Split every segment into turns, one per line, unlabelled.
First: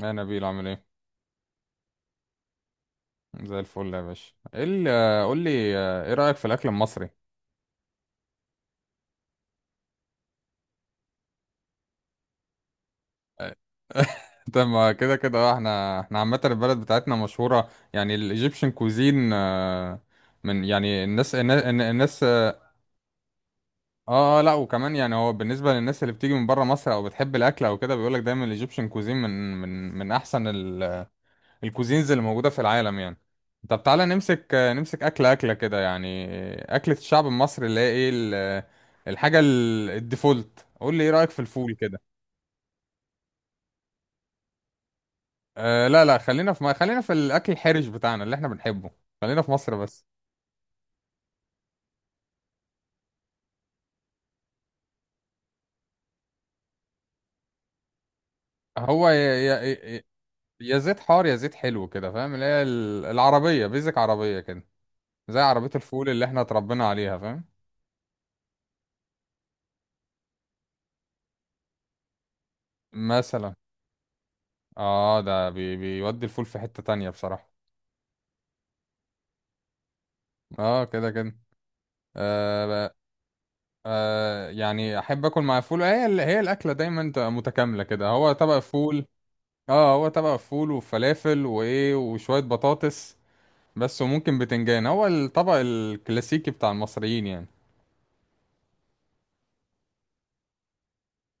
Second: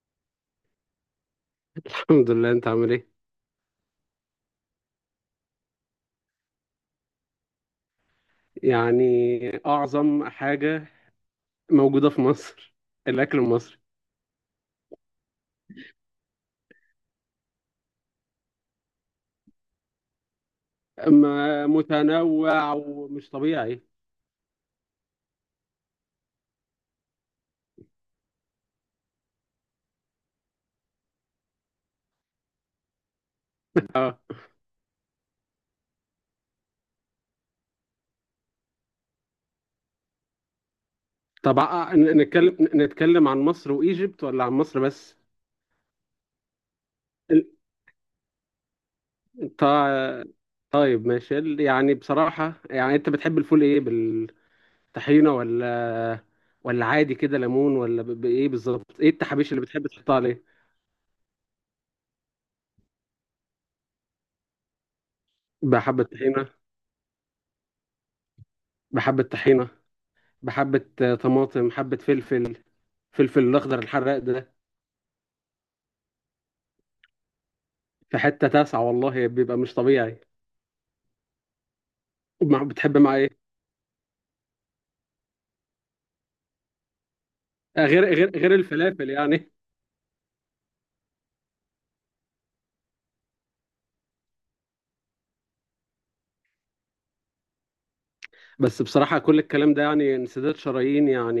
يا نبيل عامل ايه؟
الحمد لله، انت عامل ايه؟
زي الفل يا باشا. ايه ال- آه، قول لي، ايه رأيك في الاكل المصري؟
يعني اعظم حاجة موجودة في مصر الاكل
آه،
المصري.
طب ما كده كده، احنا عامة البلد بتاعتنا مشهورة يعني الايجيبشن كوزين. من يعني
ما
الناس.
متنوع ومش طبيعي.
لا وكمان يعني هو بالنسبة للناس اللي بتيجي من بره مصر او بتحب الاكل او كده، بيقولك دايما الايجيبشن كوزين من من احسن الكوزينز اللي موجودة في العالم يعني. طب تعالى
اه.
نمسك أكلة كده يعني. أكلة الشعب المصري اللي هي إيه الحاجة الديفولت. قول لي إيه رأيك في
طب،
الفول كده؟
نتكلم عن مصر وايجيبت ولا عن مصر بس؟
أه لا خلينا في ما خلينا في
ال-
الأكل الحرج بتاعنا اللي إحنا بنحبه. خلينا في مصر بس.
طا- طيب ماشي. يعني بصراحة، يعني انت بتحب الفول ايه، بالطحينة ولا ولا عادي كده، ليمون ولا بايه بالظبط؟
هو
ايه التحابيش اللي بتحب تحطها عليه؟
يا زيت حار يا زيت حلو كده، فاهم؟ اللي هي العربية بيزك، عربية كده، زي عربية
بحبة
الفول اللي إحنا
طحينة.
اتربينا عليها، فاهم؟
بحبة طحينة. بحبة طماطم، حبة فلفل، فلفل
مثلا،
الأخضر الحراق ده.
ده بي بيودي الفول في حتة تانية بصراحة.
في حتة تاسعة والله، بيبقى مش طبيعي.
آه كده كده. آه
بتحب مع إيه؟
يعني احب اكل مع فول. هي هي الاكله دايما تبقى متكامله
آه، غير
كده. هو
غير غير
طبق فول،
الفلافل يعني.
اه، هو طبق فول وفلافل وايه وشويه بطاطس بس، وممكن بتنجان. هو الطبق الكلاسيكي بتاع المصريين يعني.
بس بصراحة كل الكلام ده يعني انسداد شرايين، يعني،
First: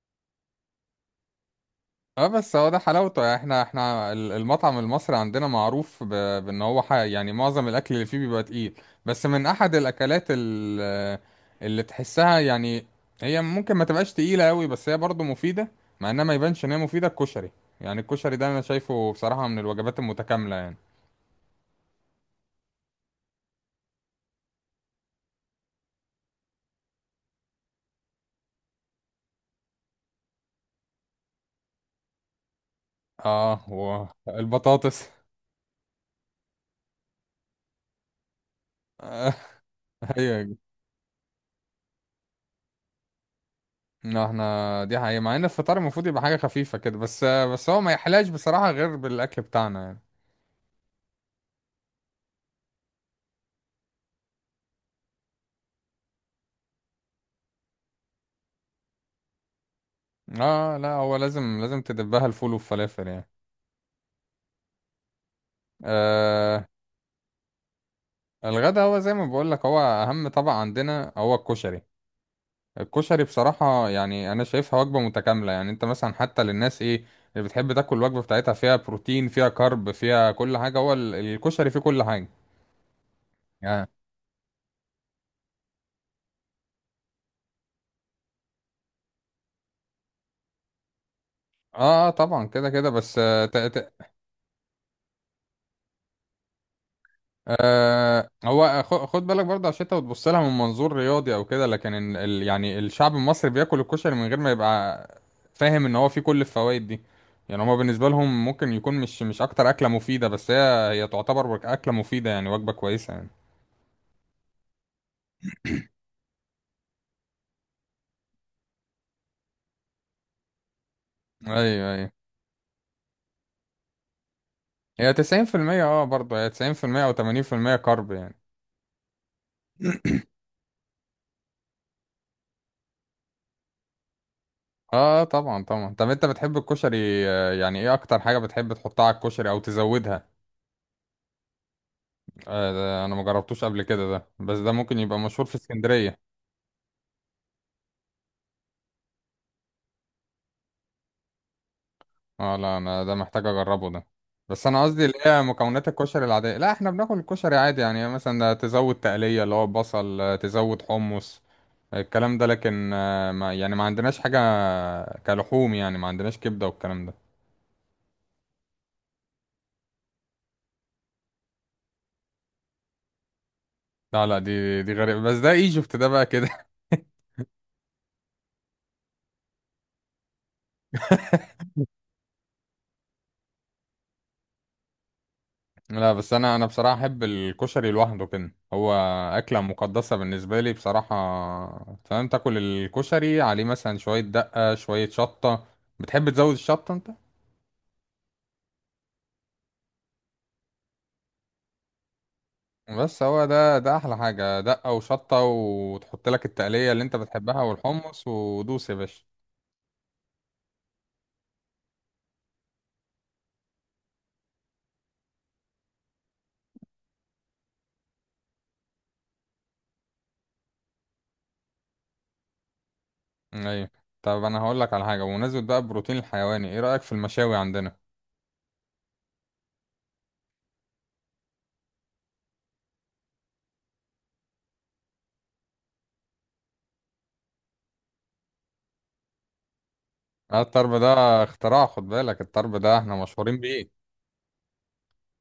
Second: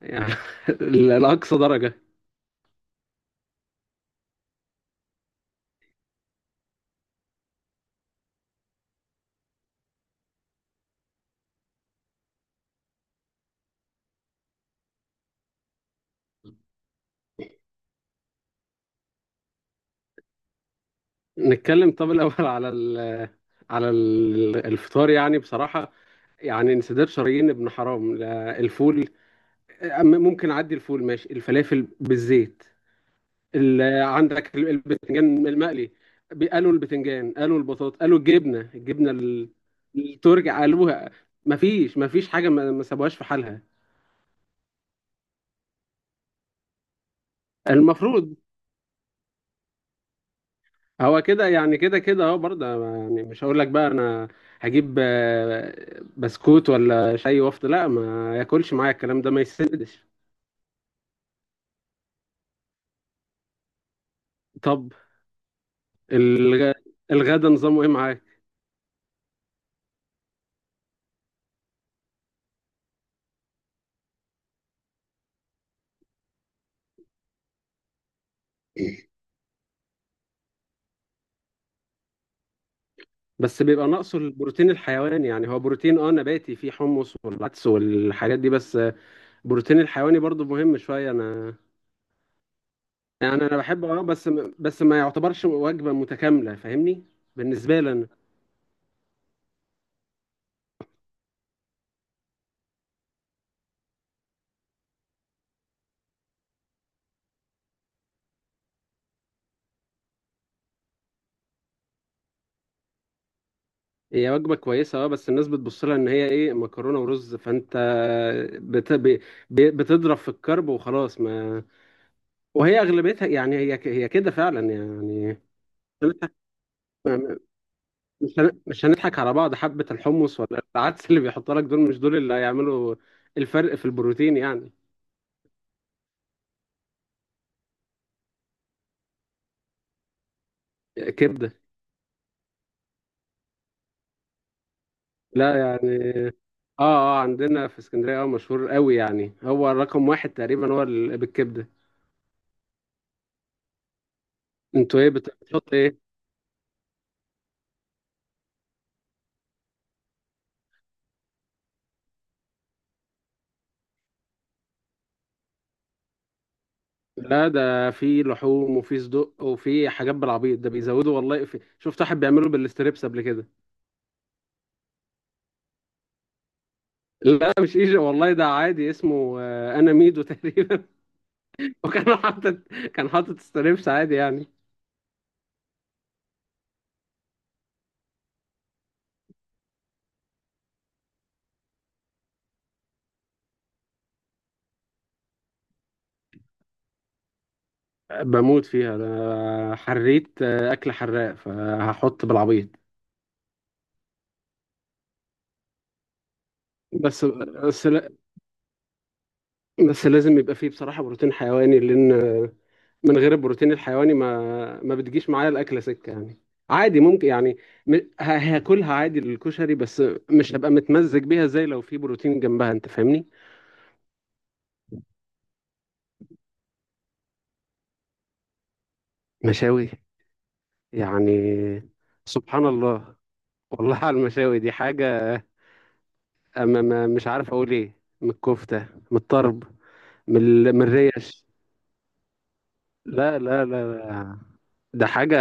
يعني لأقصى درجة.
اه بس هو ده حلاوته يعني. احنا المطعم المصري عندنا معروف بان يعني معظم الاكل اللي فيه بيبقى تقيل. بس من احد الاكلات اللي تحسها يعني هي ممكن ما تبقاش تقيلة قوي بس هي برضه مفيدة، مع انها ما يبانش ان هي مفيدة، الكشري يعني. الكشري ده انا شايفه بصراحة من الوجبات المتكاملة يعني.
نتكلم. طب الأول على الفطار يعني بصراحة، يعني انسداد شرايين ابن حرام، لا، الفول. ممكن أعدي الفول، ماشي، الفلافل بالزيت.
اه
عندك
والبطاطس.
البتنجان المقلي. قالوا البتنجان، قالوا البطاطا، قالوا الجبنه التركي
ايوه.
قالوها. مفيش حاجه ما سابوهاش في حالها.
لا، احنا دي حقيقة. مع ان الفطار المفروض يبقى حاجة خفيفة كده، بس هو ما يحلاش
المفروض
بصراحة غير بالاكل بتاعنا يعني.
هو كده يعني، كده كده اهو برضه. يعني مش هقول لك بقى، انا هجيب بسكوت ولا شاي وافطر، لا، ما ياكلش معايا، الكلام ده ما يسندش.
اه لا، هو لازم تدبها الفول والفلافل يعني.
طب،
آه.
الغ... الغدا نظامه ايه معاك؟
الغدا هو زي ما بقول لك، هو اهم طبق عندنا هو الكشري. الكشري بصراحة يعني انا شايفها وجبة متكاملة يعني. انت مثلا حتى للناس ايه اللي بتحب تاكل الوجبة بتاعتها فيها بروتين فيها كارب فيها كل حاجة، هو الكشري فيه كل حاجة
بس بيبقى
يعني.
ناقصه البروتين الحيواني، يعني هو بروتين اه نباتي، فيه حمص والعدس والحاجات دي بس. البروتين الحيواني برضو مهم شوية أنا.
اه طبعا كده كده بس.
يعني أنا بحب، أه، بس بس ما يعتبرش وجبة متكاملة، فاهمني؟ بالنسبة لي أنا.
آه هو خد بالك برضه، عشان انت بتبص لها من منظور رياضي او كده، لكن ال ال يعني الشعب المصري بياكل الكشري من غير ما يبقى فاهم ان هو فيه كل الفوائد دي. يعني هما بالنسبه لهم ممكن يكون مش اكتر اكله مفيده، بس هي تعتبر اكله مفيده يعني، وجبه كويسه يعني.
هي وجبة كويسة أه، بس الناس بتبص لها إن هي إيه، مكرونة ورز، فأنت بت... ب... بتضرب في الكرب وخلاص، ما
ايوه.
وهي أغلبيتها يعني، هي كده فعلا
هي
يعني. مش
90%. اه
هنضحك
برضه هي 90% او 80% كارب يعني.
مش هنضحك على بعض، حبة الحمص ولا العدس اللي بيحطها لك دول، مش دول اللي هيعملوا الفرق في البروتين يعني.
اه طبعا طبعا. طب انت بتحب الكشري، يعني ايه اكتر حاجه بتحب تحطها على الكشري او تزودها؟
كبدة.
آه ده انا ما جربتوش قبل كده ده، بس ده ممكن يبقى مشهور في
لا يعني، اه.
اسكندريه.
اه، عندنا في اسكندريه اه مشهور قوي يعني، هو رقم واحد تقريبا، هو بالكبده.
اه لا، انا ده محتاج اجربه ده، بس انا
انتوا
قصدي
ايه
اللي هي
بتحط
مكونات
ايه؟
الكشري العاديه. لا، احنا بناكل الكشري عادي يعني، مثلا تزود تقليه اللي هو بصل، تزود حمص، الكلام ده. لكن ما يعني ما عندناش حاجه كلحوم يعني، ما عندناش كبده والكلام ده.
لا، ده في لحوم وفي صدق وفي حاجات بالعبيط، ده بيزودوا، والله في، شفت واحد بيعمله بالستريبس قبل كده.
لا لا، دي غريبه، بس ده ايجيبت ده بقى كده.
لا، مش ايجي والله، ده عادي، اسمه انا ميدو تقريبا. وكان حاطط، كان حاطط ستريبس عادي يعني.
لا، بس انا بصراحه احب الكشري لوحده كده، هو اكله مقدسه بالنسبه لي بصراحه، فاهم؟ تاكل الكشري عليه مثلا شويه دقه شويه شطه. بتحب تزود الشطه انت؟
بموت فيها، ده حريت اكل حراق فهحط بالعبيط.
بس هو ده احلى حاجة، دقة وشطة وتحط لك التقلية اللي انت
بس
بتحبها
بس لا-
والحمص، ودوس يا باشا.
بس لازم يبقى فيه بصراحة بروتين حيواني، لأن من غير البروتين الحيواني ما بتجيش معايا الاكله سكه يعني. عادي ممكن يعني، م- هاكلها عادي الكشري بس، مش هبقى متمزج بيها زي لو في بروتين جنبها، انت فاهمني؟
ايوه. طب انا هقول لك على حاجة، بمناسبة بقى البروتين الحيواني، ايه رأيك في المشاوي عندنا؟
مشاوي. يعني سبحان الله، والله على المشاوي دي حاجه. أما ما مش عارف اقول ايه، من الكفته، من الطرب، من
الطرب ده
الريش.
اختراع، خد بالك، الطرب ده احنا
لا
مشهورين
لا
بيه.
لا لا، ده حاجه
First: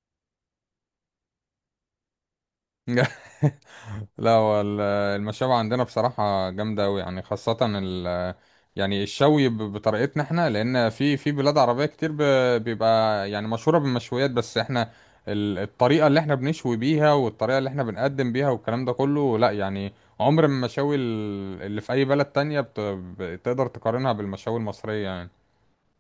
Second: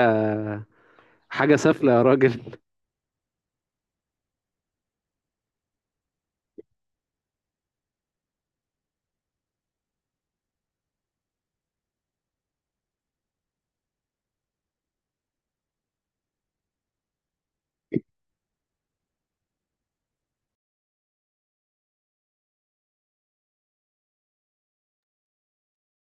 حاجه سافله يا راجل.
لا هو المشاوي عندنا بصراحة جامدة أوي يعني، خاصة ال يعني الشوي بطريقتنا احنا، لأن في بلاد عربية كتير بيبقى يعني مشهورة بالمشويات، بس احنا الطريقة اللي احنا بنشوي بيها، والطريقة اللي احنا بنقدم بيها، والكلام ده كله لا يعني، عمر ما المشاوي اللي في أي بلد تانية بتقدر تقارنها بالمشاوي المصرية يعني.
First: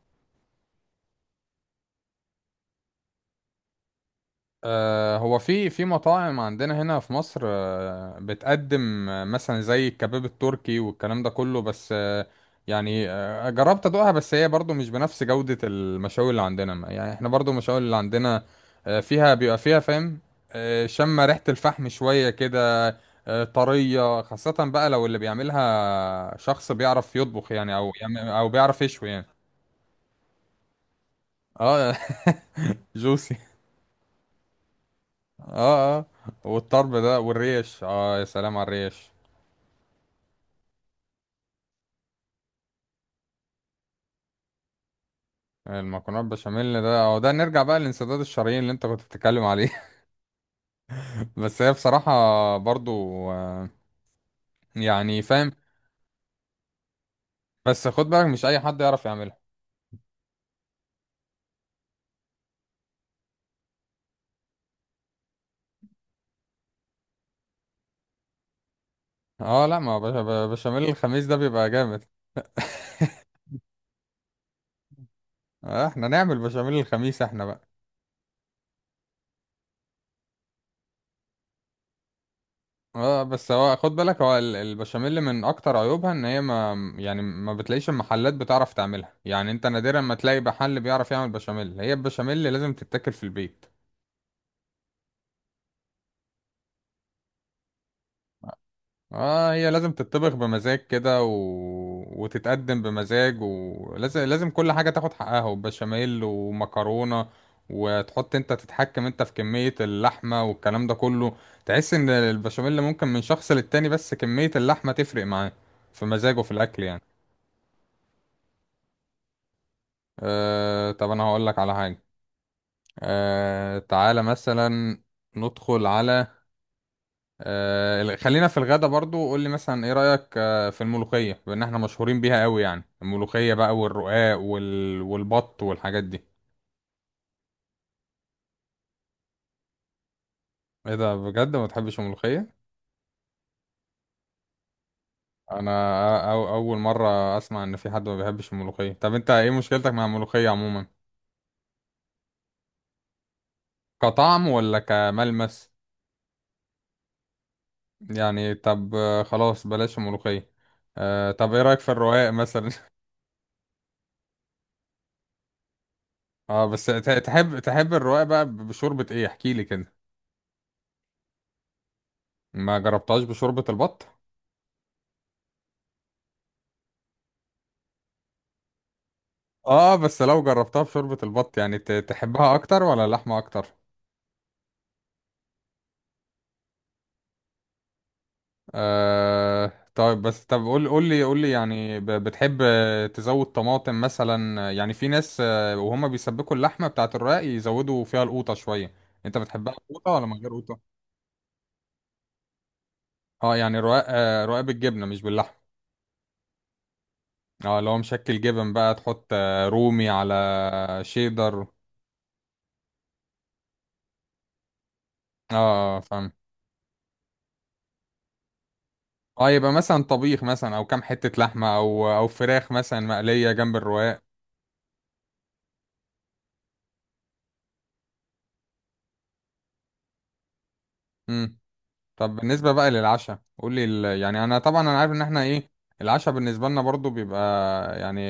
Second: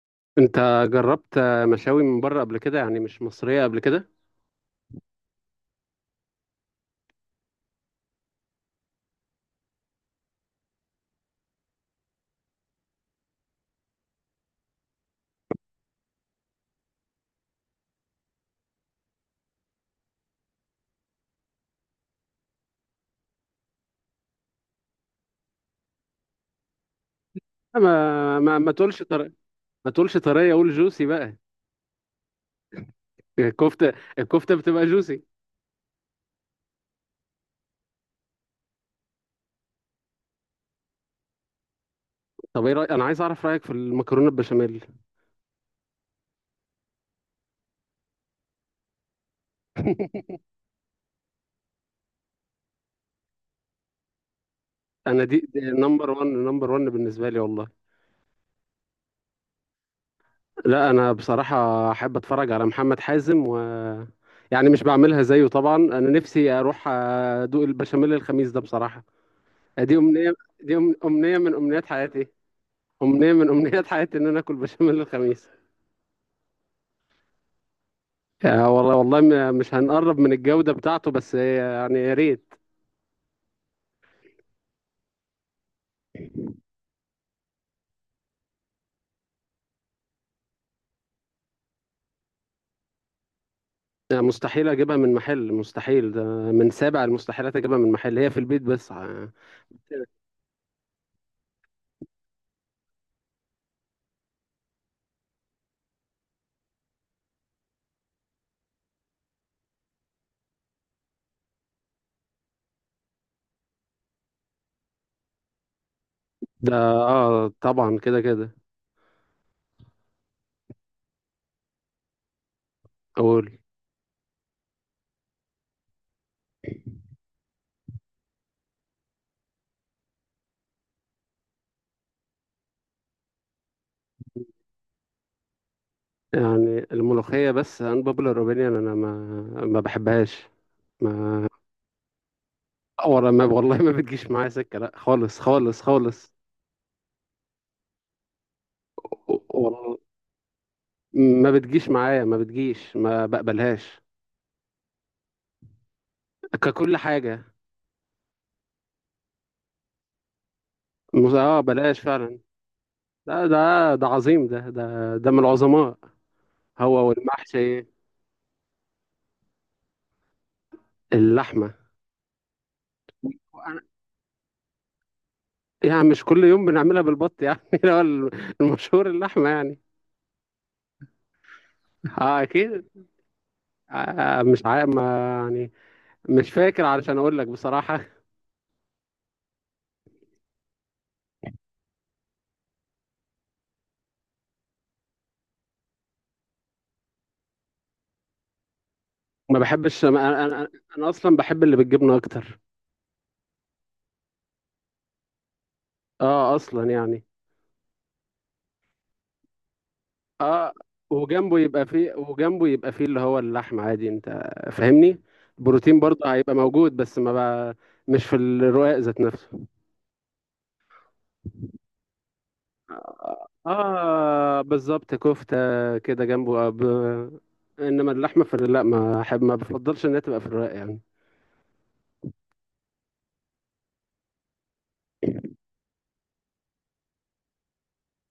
انت جربت مشاوي من بره قبل كده يعني، مش مصريه قبل كده؟
هو في مطاعم عندنا هنا في مصر، بتقدم، مثلا زي الكباب التركي والكلام ده كله، بس يعني جربت ادوقها، بس هي برضو مش بنفس جودة المشاوي اللي عندنا. يعني احنا برضو المشاوي اللي عندنا، فيها بيبقى فيها، فاهم؟ شم ريحة الفحم شوية كده، طرية. خاصة بقى لو اللي بيعملها شخص بيعرف يطبخ يعني،
ما
او
ما ما
بيعرف
تقولش
يشوي يعني.
طري، ما تقولش طريه، قول جوسي بقى.
اه. جوسي.
الكفته الكفته بتبقى جوسي.
اه اه. والطرب ده والريش، اه يا سلام على الريش.
طب ايه انا عايز اعرف رايك في المكرونه البشاميل.
المكرونه البشاميل ده، اه ده نرجع بقى للانسداد الشرايين اللي انت كنت بتتكلم عليه. بس هي بصراحه برضو، آه، يعني
انا
فاهم.
دي نمبر 1 نمبر 1 بالنسبه لي والله.
بس خد بالك، مش اي حد يعرف يعملها.
لا انا بصراحه احب اتفرج على محمد حازم، و، يعني مش بعملها زيه طبعا، انا نفسي اروح ادوق البشاميل الخميس ده بصراحه.
اه لا
دي
ما
امنيه، دي
بشاميل الخميس ده
امنيه من
بيبقى
امنيات
جامد.
حياتي، امنيه من امنيات حياتي ان انا اكل بشاميل الخميس.
آه، احنا نعمل بشاميل الخميس احنا بقى.
آه، والله والله، مش هنقرب من الجوده بتاعته، بس يعني يا ريت.
اه بس هو خد بالك، هو البشاميل من اكتر عيوبها ان هي ما يعني ما بتلاقيش المحلات بتعرف تعملها يعني. انت نادرا ما تلاقي محل بيعرف يعمل بشاميل. هي البشاميل لازم تتاكل في البيت.
لا، مستحيل اجيبها من محل، مستحيل، ده من سابع المستحيلات اجيبها من محل، هي في البيت بس ع-.
اه هي لازم تتطبخ بمزاج كده، و... وتتقدم بمزاج، ولازم كل حاجة تاخد حقها، وبشاميل ومكرونة، وتحط، انت تتحكم انت في كمية اللحمة والكلام ده كله. تحس ان البشاميل ممكن من شخص للتاني، بس كمية اللحمة تفرق معاه في مزاجه في
ده
الاكل يعني.
اه طبعا، كده كده.
آه. طب انا هقولك على حاجة،
اقول.
آه تعالى مثلا ندخل على، خلينا في الغدا برضو. قول لي مثلا ايه رأيك في الملوخية، بان احنا مشهورين بيها قوي يعني، الملوخية بقى والرقاق والبط والحاجات دي؟
يعني الملوخية، بس ان بوبولار اوبينيون، انا ما بحبهاش.
ايه ده
ما
بجد، ما بتحبش الملوخية؟
ولا ما والله، ما بتجيش معايا سكة لا، خالص
انا
خالص خالص.
اول مرة اسمع ان في حد ما بيحبش الملوخية. طب انت ايه مشكلتك
والله
مع الملوخية عموما،
ما بتجيش معايا، ما بتجيش، ما بقبلهاش.
كطعم ولا كملمس؟
ككل حاجة.
يعني طب، خلاص بلاش الملوخية. أه طب
اه
ايه رأيك في
بلاش
الرقاق
فعلا.
مثلا؟
ده عظيم، ده من العظماء.
اه بس
هو والمحشي،
تحب الرقاق بقى بشوربة ايه؟ احكي لي كده.
اللحمة
ما جربتهاش بشوربة البط؟
يعني. مش كل يوم بنعملها بالبط يعني. اللي هو المشهور اللحمة يعني.
اه بس لو جربتها بشوربة البط يعني،
اه
تحبها اكتر
اكيد.
ولا اللحمة اكتر؟
آه آه، مش عارف، ما يعني، مش فاكر علشان اقول لك بصراحة.
آه طيب، بس طب قول لي يعني، بتحب تزود طماطم مثلا؟ يعني في ناس، وهم بيسبكوا اللحمة بتاعة الرقاق يزودوا فيها القوطة شوية، انت
ما
بتحبها
بحبش،
قوطة ولا
ما
من
انا
غير
انا
قوطة؟
أنا اصلا بحب اللي بالجبنة اكتر.
اه يعني رقاق، رقاق بالجبنة مش باللحمة.
اه اصلا يعني.
اه لو مشكل جبن بقى، تحط رومي على
اه. وجنبه
شيدر.
يبقى فيه، وجنبه يبقى فيه اللي هو اللحم عادي، انت فاهمني؟ بروتين
اه فاهم.
برضه هيبقى موجود، بس ما بقى مش في الرقاق ذات
اه
نفسه.
يبقى مثلا طبيخ مثلا، او كام حتة لحمة، او فراخ مثلا مقلية جنب الرقاق.
اه بالظبط، كفتة كده جنبه. انما اللحمة في لا، ما احب، ما بفضلش انها تبقى في الرق يعني.
مم. طب بالنسبة بقى للعشاء، قول لي يعني انا طبعا انا عارف ان احنا ايه، العشاء بالنسبة لنا برضو بيبقى يعني،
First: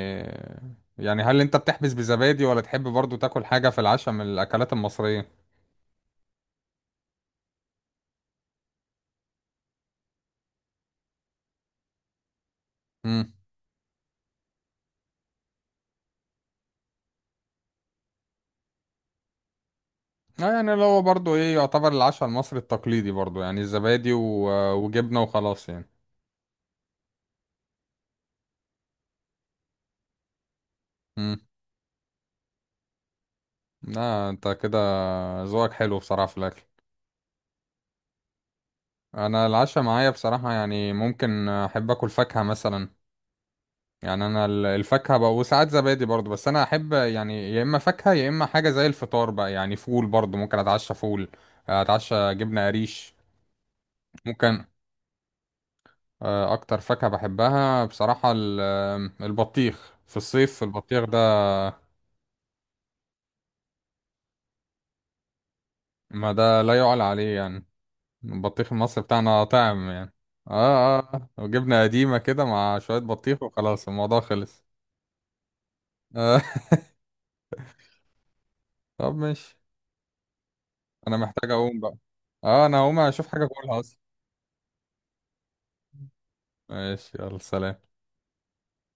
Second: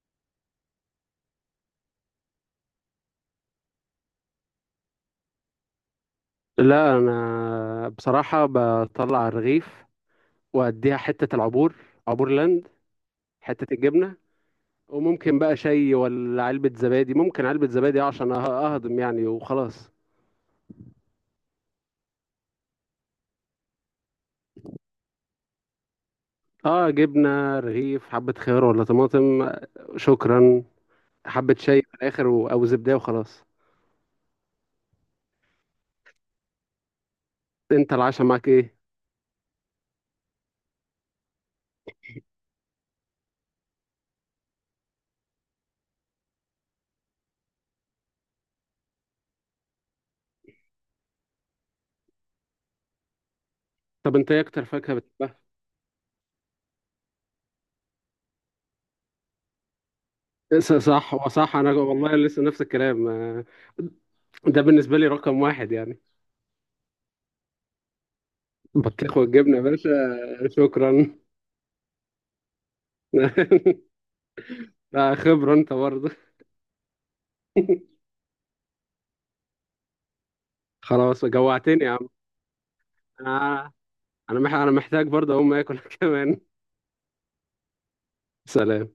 يعني هل انت بتحبس بزبادي ولا تحب برضو تاكل حاجة في العشاء من الاكلات المصرية؟
لا، انا بصراحة بطلع الرغيف، واديها حتة العبور، عبور لاند،
امم.
حتة الجبنة، وممكن بقى شاي ولا علبة زبادي، ممكن علبة زبادي عشان اهضم يعني وخلاص.
آه يعني اللي هو برضو ايه، يعتبر العشاء المصري التقليدي برضو يعني الزبادي وجبنة وخلاص يعني.
اه، جبنة، رغيف، حبة خيار ولا طماطم، شكرا.
امم.
حبة شاي في الاخر، و، او زبدة وخلاص.
لا انت كده ذوقك حلو بصراحة في الاكل.
انت العشاء معاك ايه؟
انا العشاء معايا بصراحة يعني ممكن احب اكل فاكهة مثلا يعني. انا الفاكهه بقى، وساعات زبادي برضو، بس انا احب يعني يا اما فاكهه يا اما حاجه زي الفطار بقى يعني، فول برضو ممكن اتعشى فول، اتعشى جبنه قريش،
طب انت ايه اكتر
ممكن.
فاكهة بتحبها؟
اكتر فاكهه بحبها بصراحه البطيخ. في الصيف البطيخ
صح،
ده
وصح. انا والله لسه نفس الكلام ده بالنسبه لي رقم واحد يعني.
ما ده لا يعلى عليه يعني، البطيخ المصري
بطيخ
بتاعنا
والجبنه يا
طعم
باشا.
يعني. اه
شكرا.
اه آه. وجبنه قديمه كده مع شويه بطيخ وخلاص الموضوع خلص.
لا، خبره انت برضه.
آه. طب ماشي، انا
خلاص
محتاج اقوم
جوعتني يا
بقى.
عم.
اه انا هقوم اشوف حاجه
انا،
اكلها اصلا.
أنا محتاج برضه اقوم اكل كمان.
ماشي يلا سلام.
سلام.